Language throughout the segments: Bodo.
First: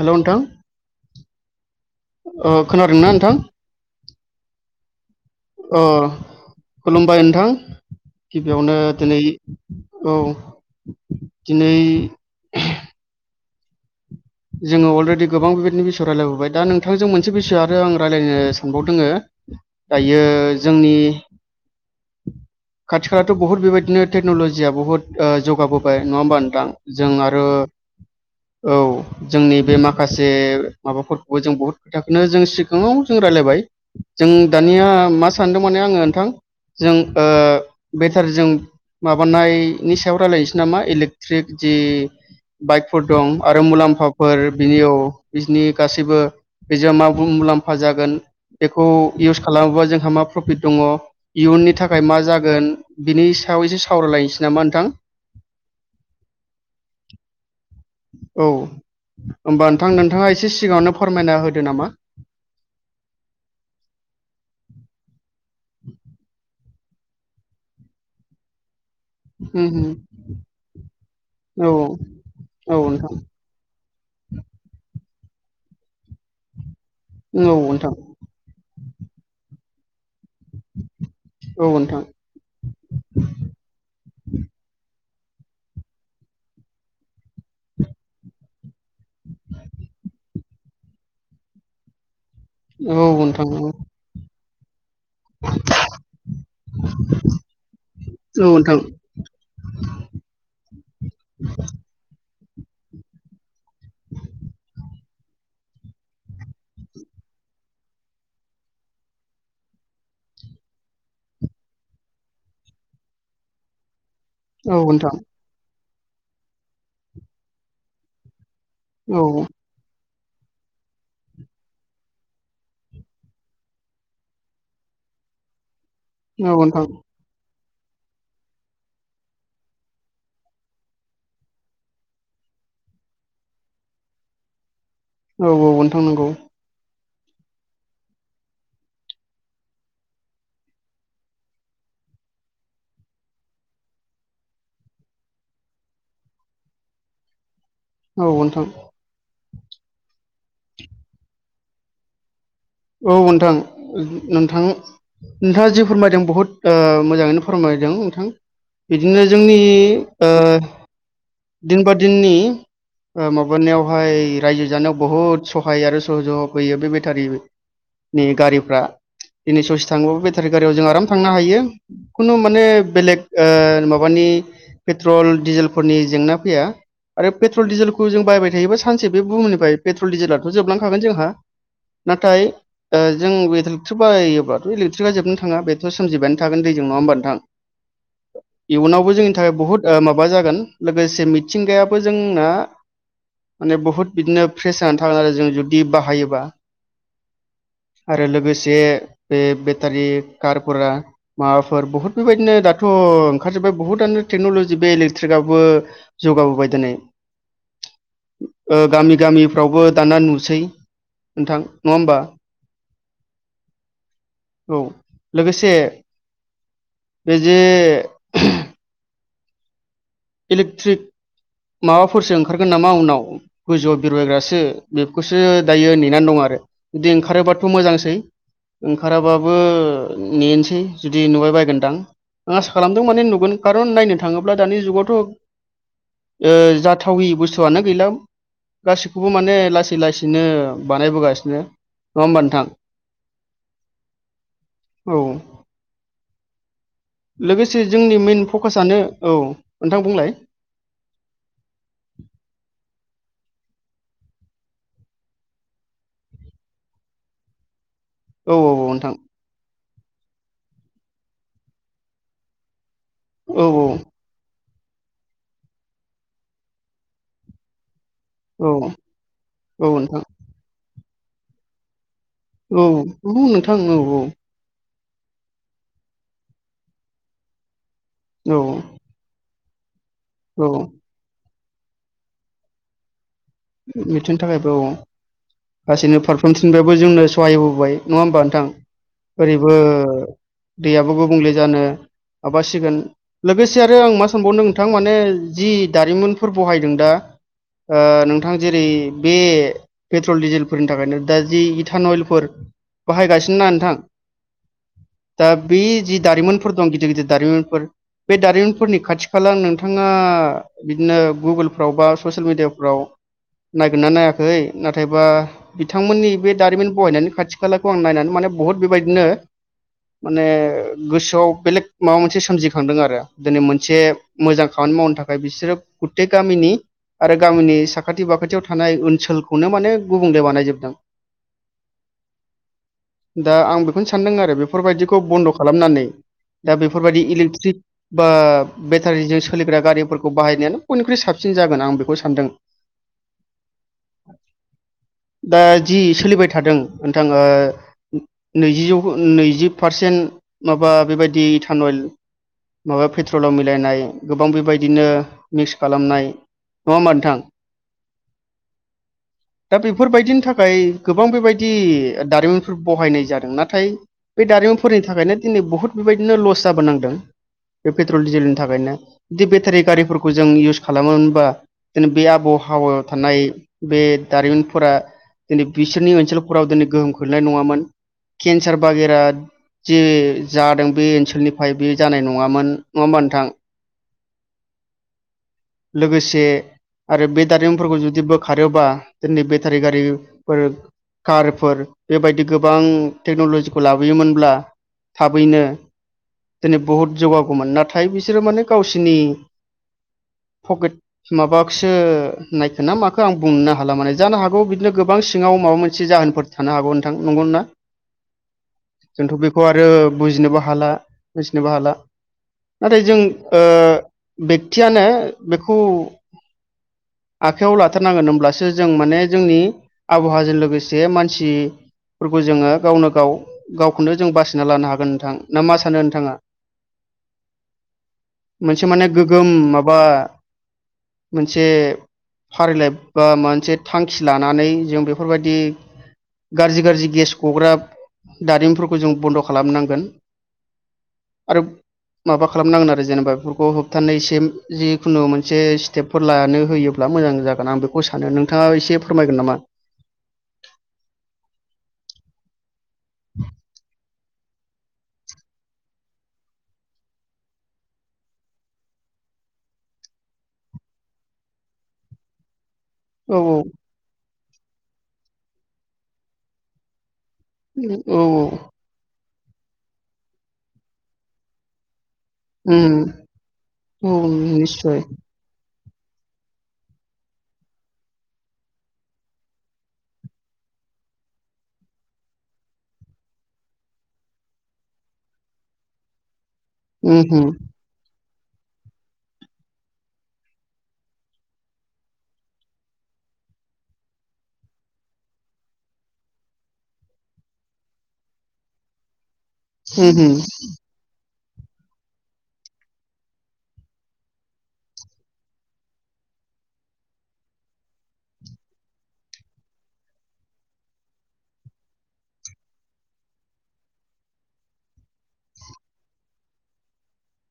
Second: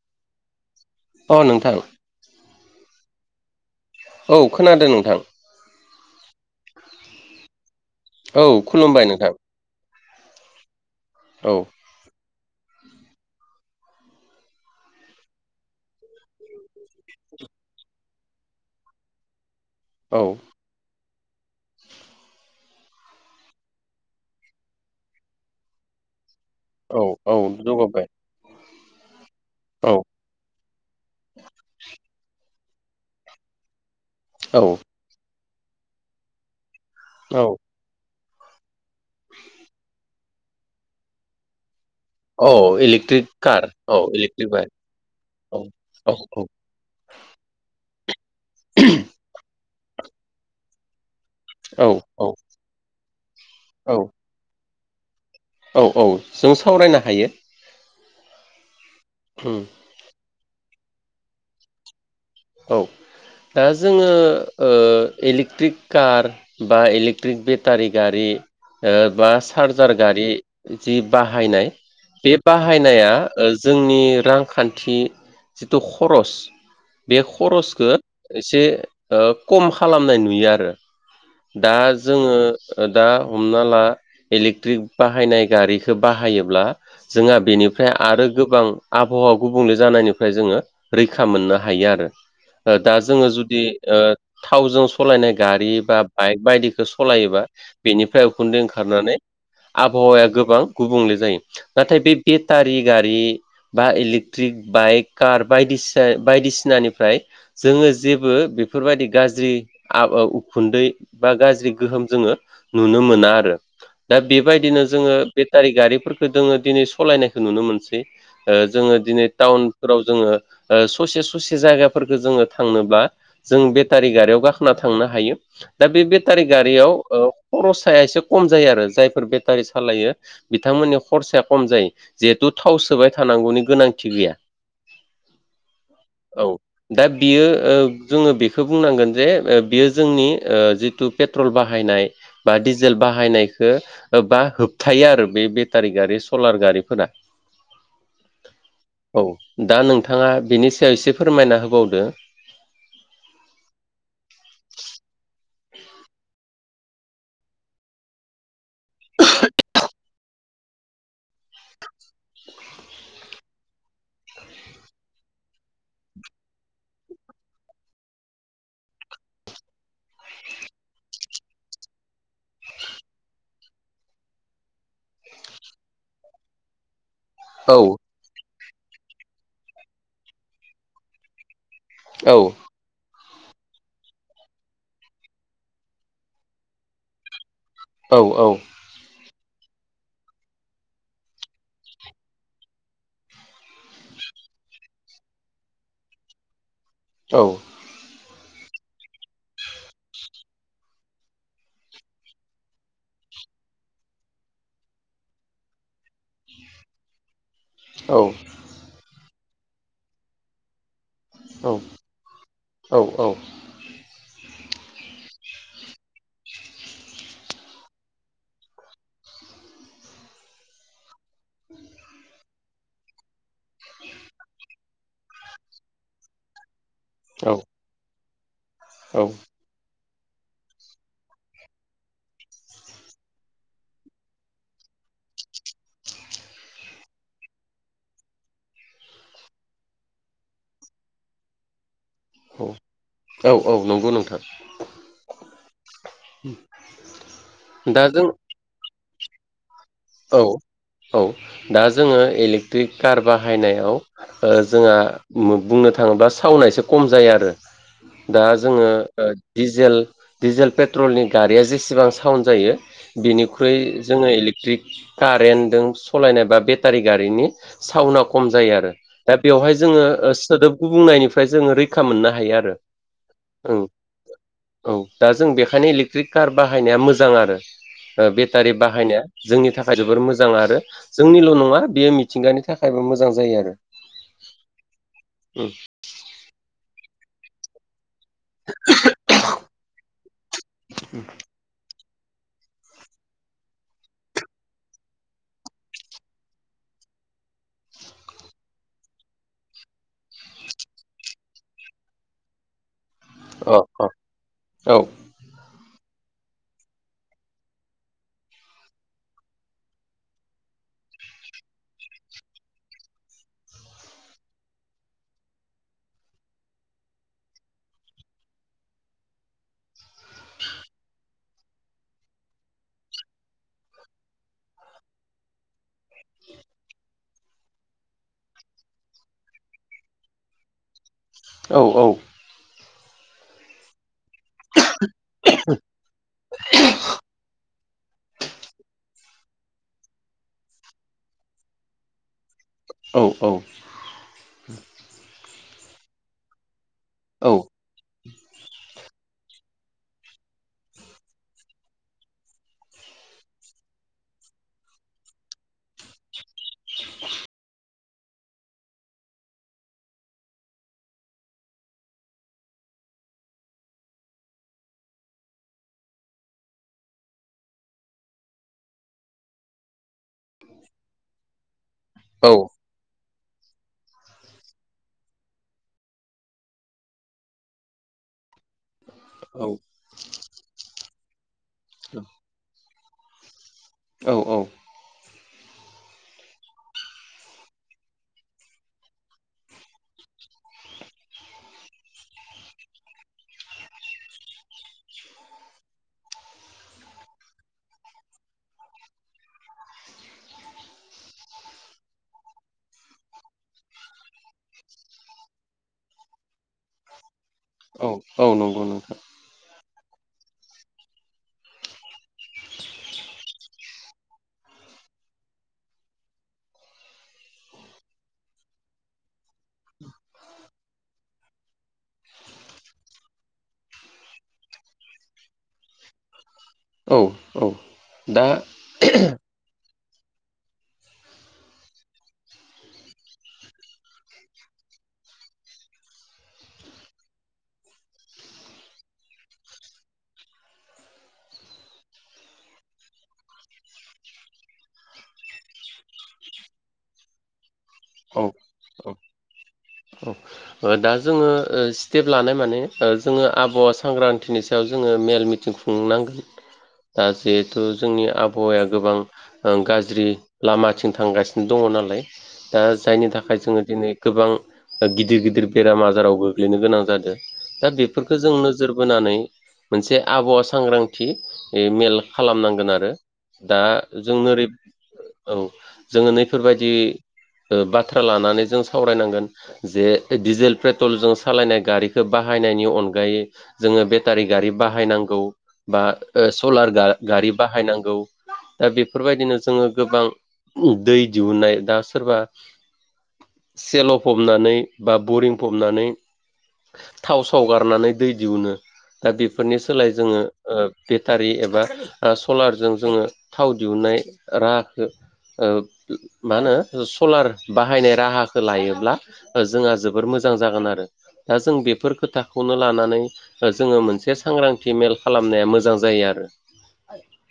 हेल'! नोंथां अ नोंथां ओ खोनादोंना नोंथां? औ खोनादों नोंथां। ओ खुलुमबाय नोंथां। औ गिबियावनो खुलुमबाय दिनै नोंथां औ औ दिनै जोङो अलरेदि गोबां बेबायदिनि बिसय रायलायबोबाय दा नोंथांजों मोनसे बिसय आरो आङो रायलायनो सानबावदोङो औ दायो जोंनि खाथि खालाथ' बुहुत बेबायदिनो टेक्न'लजिया बहुत ओ जौगाबोबाय नङा होमबा? नोंथां औ जों औ आरो जौगाबाय औ जोंनि बे औ माखासे माबाफोरखौबो जों बहुद खोथा जों सिगाङाव जों रायज्लायबाय जों औ दानिया मा सानदों माने आङो नोंथां जों ओ औ बेटार जों माबानायनि सायाव रायलायनोसै नामा इलेक्ट्रिक जि औ बाइकफोर इलेक्ट्रिक दं आरो कार औ मुलाम्फाफोर इलेक्ट्रिक बाइक बिनियाव औ बिनि औ गासैबो औ बि मा मुलाम्फा मुलाम्फा जागोन बेखौ इउस खालामोबा जोंहा मा प्रफिट दङ इयुननि औ थाखाय मा औ जागोन बिनि सायाव एसे औ सावरायलायनोसै नामा नोंथां औ औ जों सावरायनो हायो औ उम होमबा नोंथां नोंथाङा एसे सिगाङावनो फोरमायना होदो नामा औ दा जोङो ओ इलेक्ट्रिक कार बा इलेकट्रिक बेटारि गारि ओ बा उम उम चार्जार गारि बिदि औ बाहायनाय बे औ नोंथां बाहायनाया जोंनि रांखान्थि जिथु खरस बे औ नोंथां खरसखौ एसे ओ खम खालामनाय नु नुयो आरो औ दा नोंथां जोङो ओ दा हमना ला इलेकट्रिक बाहायनाय गारिखो बाहायोब्ला जोङा बेनिफ्राय आरो गोबां आबहावा गुबुंले जाना औ नोंथां औ [unintelligible] थावजों सलायनाय गारि बा बाइक बायदिखो सलायोबा बेनिफ्राय औ उखुन्दै नोंथां ओंखारनानै आबहावाया गोबां गुबुंले जायो नाथाय बे बेटारि गारि बा इलेकट्रिक बाइक कार बायदिसिया बायदिसिनानिफ्राय जोङो जेबो बेफोरबायदि गाज्रि आब ओ उखुन्दै बा गाज्रि गोहोम जोङो नुनो मोना आरो दा औ बेबायदिनो नोंथां जोङो बेटारि गारिफोरखो दोङो दिनै सलायनायखो नुनो मोनसै ओ जोङो औ दिनै टाउनफोराव जोङो ओस ससे ससे जायगाफोरखो जोङो थांनोब्ला जों बेटारि गारियाव गाखोना थांनो हायो दा बे बेटारि नोंथां गारियाव ओ खर'साया एसे कम जायो आरो जायफोर बेटारि सालायो बिथांमोननि खरसाया कम जायो जिहेतु थाव सोबाय थानांगौनि गोनांथि गैया औ औ ओनथां नंगौ औ दा बियो ओ जोङो बेखो बुंनांगोन जे ओ बियो जोंनि ओ जितु पेट्र'ल बाहायन नाय बा डिजेल बाहायनायखो ओ बा होबथायो आरो बे बेटारि गारि सलार गारि फोरा औ ओनथां दा नोंथाङा बिनि सायाव इसे फोरमायना होबावदो औ नोंथां नोंथां नोंथाङा जि फोरमायदों बहुत मोजाङैनो फोरमाय जों नोंथां बिदिनो जोंनि ओ दिन बा दिननि ओ माबानायावहाय रायजो जानायाव बहुत सहाय आरो सहज'ग होयो बे बेटारि नि गारिफ्रा दिनै ससे थांबाबो बेथारि गारियाव जों आराम थांनो हायो खुनु माने बेलेग ओ माबानि [unintelligible] सानसे औ बे बुहुमनिफ्राय पेट्र'ल डिजेलाथ' औ जोबलांखागोन जोंहा नाथाय ओ [unintelligible] औ इयुनावबो जोंनि थाखाय बुहुत ओ माबा जागोन लोगोसे मिथिंगायाबो जोंना माने बुहुत बिदिनो फ्रेस जानानै थागोन आरो जों जुदि बाहायोबा औ आरो लोगोसे बे बेटारि कारफोरा माबाफोर बुहुत बेबायदिनो दाथ' अ ओंखारजोबाय बुहुतआनो टेक्नल'जि बे इेट्रिक आ बो जौगाबोबाय दोनै। औ ओ गामि गामिफ्रावबो दाना नुसै। नोंथां औ नङा होमबा? औ औ लोगोसे बेजे इलेक्थ्रिक माबाफोरसो ओंखारगोन नामा उनाव गोजौआव बिरबायग्रासो बेखौसो दायो नेनानै दं आ रो। बिदि औ ओंखारोबाथ' मोजांसै औ ओंखाराबाबो नेनसै जुदि नुबाय बायगोनदां। आं आसा खालामदों माने नुगोन कारन नायनो थाङोब्ला दानि जुगावथ' ओ जाथावि बुस्थुआनो गैला। गासिखौबो माने लासै लासैनो बानायबोगासिनो। नङा होमबा नोंथां? औ औ नंगौ नों औ। लोगोसे दा जोंनि जों मेन फ'कासानो औ नोंथां बुंलाय औ औ दा जोङो इलेक्ट्रिक कार बाहायनायाव ओ जोंहा बुंनो थाङोब्ला साव'ना एसे खम जायो आरो। दा औ औ जोङो नोंथां ओ दिजेल डिजेल पेट्रलनि गारिया जेसेबां साउड जायो औ बिनिख्रुइ औ जोङो इलेकट्रिक कारेन्टजों सालायनाय बा बेटारि गारिनि साउन्डआव खम औ जायो आरो। दा बेवहाय औ जोङो नोंथां ओ सोदोब गुबुंनायनिफ्राय जोङो रैखा मोननो हायो आरो औ नोंगौ नोंथां ओं औ औ। औ दा जों बेखायनो इलेक्ट्रिक कार बाहायनाया मोजां आरो। औ बेटारि बाहायनाया जोंनि थाखाय जोबोर मोजां औ आरो जोंनिल' नङा बेयो मिथिंगानि थाखायबो मोजां जायो आरो मिथिनि थाखायबो औ गासैनो फारफ्रोमथिनबाबो जोंनो सहायहोबोबाय। नङा होमबा नोंथां? ओरैबो दैयाबो गुबुंले जानो माबासिगोन। लोगोसे आरो आं मा सानबावनो नोंथां माने जि दारिमिनफोर बहायदों दा ओ नों थां जेरै बे पेट्रल डिजेलफोरनि थाखायनो दा जि इथानयेलफोर बाहायगासिनो ना अ नोंथां। अ औ दा बे जि दारिमिफोर दं गिदिर गिदिर दारिमिनफोर बे दारिमिनफोरनि खाथि खाला नोंथाङा बिदिनो गुगोलफ्राव बा ससियेल मिडियाफ्राव नायगोनना नायाखै नाथायबा बिथांमोननि बे दारिमिन बहायनायनि खाथि खालाखौ आं नायनानै माने बुहुत बेबायदिनो माने गोसोआव बेलेग माबा मोनसे सोमजिखांदों आरो दिनै मोनसे मोजां खामानि मावनो थाखाय बिसोरो गुथे गामिनि आरो गामिनि सा खाथि बाखाथियाव थानाय ओनसोलखौनो माने गुबुंले बानायजोबदों। औ औ। दा आं बेखौनो सानदों आरो बेफोरबायदिखौ बन्द' खालामनानै दा बेफोरबायदि इलेक्ट्रिक बा बेटारिजों सोलिग्रा गारिफोरखौ बाहायनायानो बयनिख्रुइ साबसिन जागोन आं बेखौ सानदों। औ औ। दा जि सोलिबाय थादों नोंथां ओ औ नैजि जौख नैजि पारसेन्ट माबा बेबायदि इथानयेल माबा पेट्रलाव मिलायनाय गोबां बेबायदिनो मिक्स खालामनाय। नङा होमबा नोंथां? दा बेफोरबायदिनि थाखाय गोबां बेबायदि दारिमिनफोर बहायनाय जादों नाथाय बे दारि फोरनि थाखायनो दिनै बहुत बेबायदिनो लस जाबोनांदों। बे पेट्रल डिजेलनि थाखायनो जुदि बेटारि गारिफोरखौ जों इउस खालामो मोनबा जोंनि बे‌ आब' औ थानाय बे दारिमिनफोरा दिनै बिसोरनि ओनसोलफोराव दिनै गोहोम खोलैनाय नङामोन केन्सार बो बागेरा जे जादों बे ओनसोलनिफ्राय बे जानाय नङामोन नङा होनबा नोंथां औ औ लोगोसे आरो बे दारिमिनफोरखौ जुदि बोखारोबा जोनि बेटारि गारिफोर कारफोर बेबायदि गोबां टेक्न'लजिखौ लाबोयोमोनब्ला थाबैनो दिनै बहुत जौगागौमोन नाथाय बिसोरो माने गावसिनि पकेट माबाखौसो नायखो ना मखो आं बुंनो हाला माने जानो हागौ बिदिनो गोबां सिङाव माबा मोनसे जाहोनफोर थानो हागौ नोंथां नंगौना औ औ नंगौ नोंथां आरो बुजिनोबो हाला मिथिनोबो हाला नाथाय जों ओ बेकतियानो बेखौ आखाइआव लाथारनांगोन होमब्लासो जों माने जोंनि आबहावाजों लोगोसे मानसि फोरखौ जोङो गावनो गाव गावखौनो जों बासिना लानो हागोन नोंथां ना मा सानो नोंथाङा औ औ दा गोम माबा मोनसे फारिलाइ बा मोनसे थांखि लानानै जों बेफोरबायदि गाज्रि गाज्रि गेस गग्रा दारिमनफोरखौ जों बन्द' खालामनांगोन आरो माबा खालामनांगोन आरो जेनेबा बेफोरखौ होबथानाय इसे जिखुनु मोनसे स्टेपफोर लानो होयो ब्ला मोजां जागोन आं बेखौ सानो औ नोंथाङा एसे औ फोरमायगोन नामा दा जोङो स्टेप लानाय माने जोङो आबावा सांग्रांथिनि सायाव जोङो मेल मिथिं खुंनांगोन दा जिहेथु जोंनि आबहावाया गोबां अ गाज्रि लामाथिं थांगासिनो दङ नालाय दा जायनि औ थाखाय जोङो दिनै गोबां गिदिर गिदिर बेराम आजाराव गोग्लैनो गोनां जादों दा औ बेफोरखौ जों नोजोर बोनानै मोनसे आबहावा सांग्रांथि मेल उम खालामनांगोन आरो दा औ जों ओरै निस्सय औ जोङो नैफोरबायदि बाथ्रा लानानै जों सावरायनांगोन जे डिजेल पेट्रलजों सालायनाय गारिखौ बाहायनायनि अनगायै जोङो बेटारि गारि बाहायनां गौ बा सलार गा उम उम गारि बाहायनांगौ दा बेफोरबायदिनो जोङो गोबां दै दिहुननाय दा सोरबा सेल' फबनानै बा बरिं फबनानै थाव साव गारनानै दै दिहुनो दा बेफोरनि सोलाय उम जोङो ओ बे टारि एबा सलारजों जोङो थाव दिहुननाय राहाखौ अ मा होनो सलार बाहायनाय राहाखौ लायोब्ला ओ जोंहा जोबोर मोजां जागोन आरो दा जों बेफोर खोथाखौनो लानानै जोङो मोनसे सां सांग्रांथि मेल खालामनाया मोजां जायो आरो [inaudible]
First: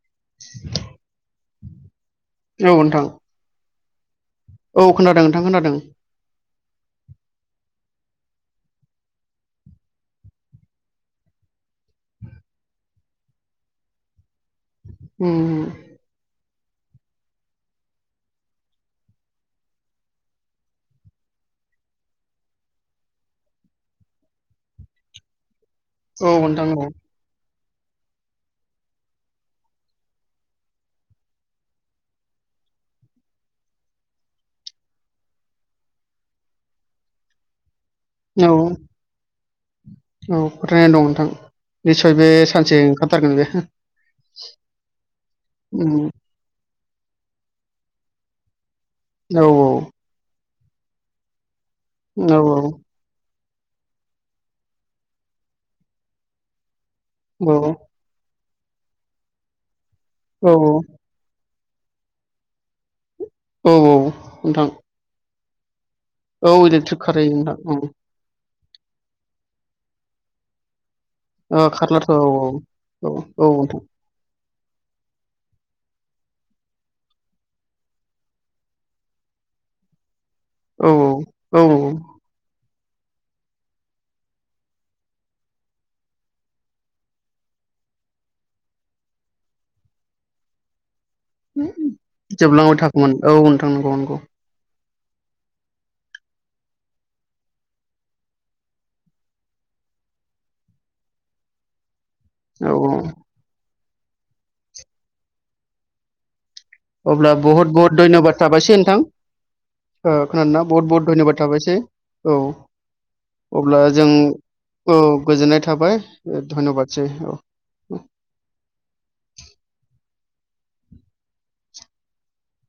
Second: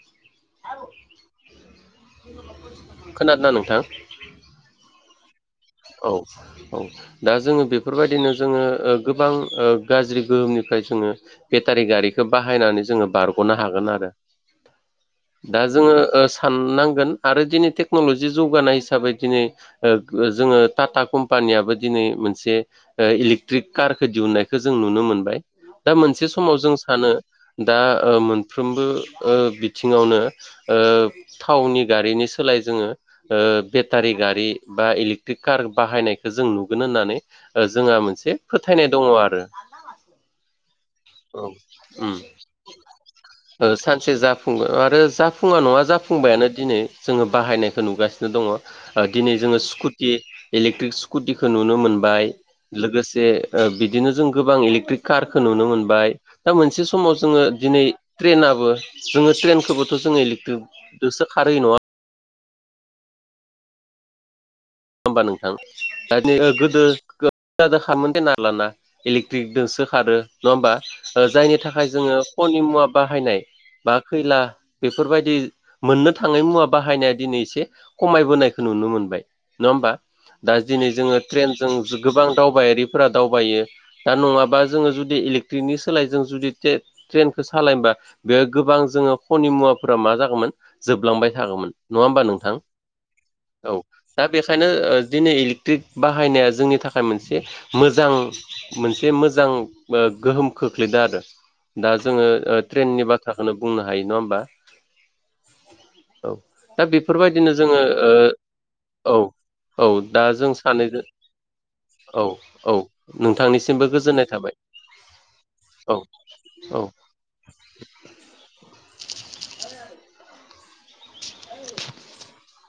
औ नोंथां खोनादोंना नोंथां औ खोन्थादों नों औ औ दा जोङो बेफोरबायदिनो जोङो ओ गोबां ओ गाज्रि गोहोमनिफ्राय जोङो एता गारि गारिखौ बाहायनानै जोङो बारग'नो हागोन आरो [inaudible] दा उम जोङो ओ साननांगोन आरो दिनै टेक्न'लजि जौगानाय हिसाबै दिनै ओ जोङो। टाटा कम्पानियाबो दिनै मोनसे अ इलेक्ट्रिक कारखौ दिहुननायखौ जों नुनो मोनबाय। दा मोनसे औ समाव नोंथां जों औ सानो दा अ मोनफ्रोमबो अ बिथिङावनो अ थावनि गारिनि सोलाय जोङो बेतारि गारि बा इलेकत्रिक कार बाहायनायखौ जों नुगोन होननानै अ जोंहा मोनसे औ फोथायनाय दङ आरो। औ फोथायनाय दं नोंथां औ निस्सय ओम बे सानसे ओंखारथारगोन बे सानसे जाफुंगोन आरो जाफुङा नङा उम जाफुंबायानो दिनै जोङो बाहायनायखौ नुगासिनो दङ दिनै औ जोङो स्कुटि इलेक्ट्रिक स्कुटिखौ नुनो मोनबाय औ लोगोसे अ बिदिनो जों गोबां इलेक्ट्रिक कारखौ नुनो मोनबाय दा मोनसे समाव जोङो औ दिनै ट्रेनाबो जोङो ट्रेनखौबोथ' जोङो औ इलेक्ट्रिकजोंसो खारहै नङा। औ औ नोंथां होमबा नोंथां दा नै ओ औ गोदो इलेक्ट्रिक खारहैयो नोंथां खामोन दे नालाना इलेकट्रिकदोंसो खारो नङा होमबा? अ जायनि औ थाखाय खारलाथ' औ जोङो खनि मुवा औ बाहायनाय औ नोंथां बा खैला बेफोरबायदि मोननो थाङै मुवा बाहायनाया दिनै एसे खमायबोनायखो नुनो मोनबाय। नङा होमबा दा औ दिनै जोङो औ ट्रेनजों ज गोबां दावबायारि फोरा दावबायो दा नङाबा जोङो जुदि इलेकट्रिकनि सोलाय जों जुदि टे-ट्रेनखौ सालायनोबा बे गोबां जोङो खनि मुवाफोरा मा जागोमोन जोबलांबाय थागौमोन नङा होमबा नोंथां जोबलांबाय थागौमोन नोंथां औ नंगौ नंगौ दा बेखायनो ओ दिनै इलेक्ट्रिक बाहायनाया जोंनि थाखाय मोनसे मोजां मोनसे मोजां ओ गोहोम खोख्लैदों आरो दा जोङो ओ औ औ ट्रेननि बाथ्राखोनो बुंनो हायो नङा होमबा औ। दा अब्ला बेफोरबायदिनो बहुत जोङो बहुत धन्यबाद थाबायसै नोंथां। औ ओ दा जों खोनादोना बहुत सानैजों बहुत धन्यबाद थाबायसै। औ औ नोंथांनिसिमबो गोजोननाय थाबाय। उम गोजोननाय औ थाबाय ओ औ धन्यबादसै औ। [inaudible] [inaudible]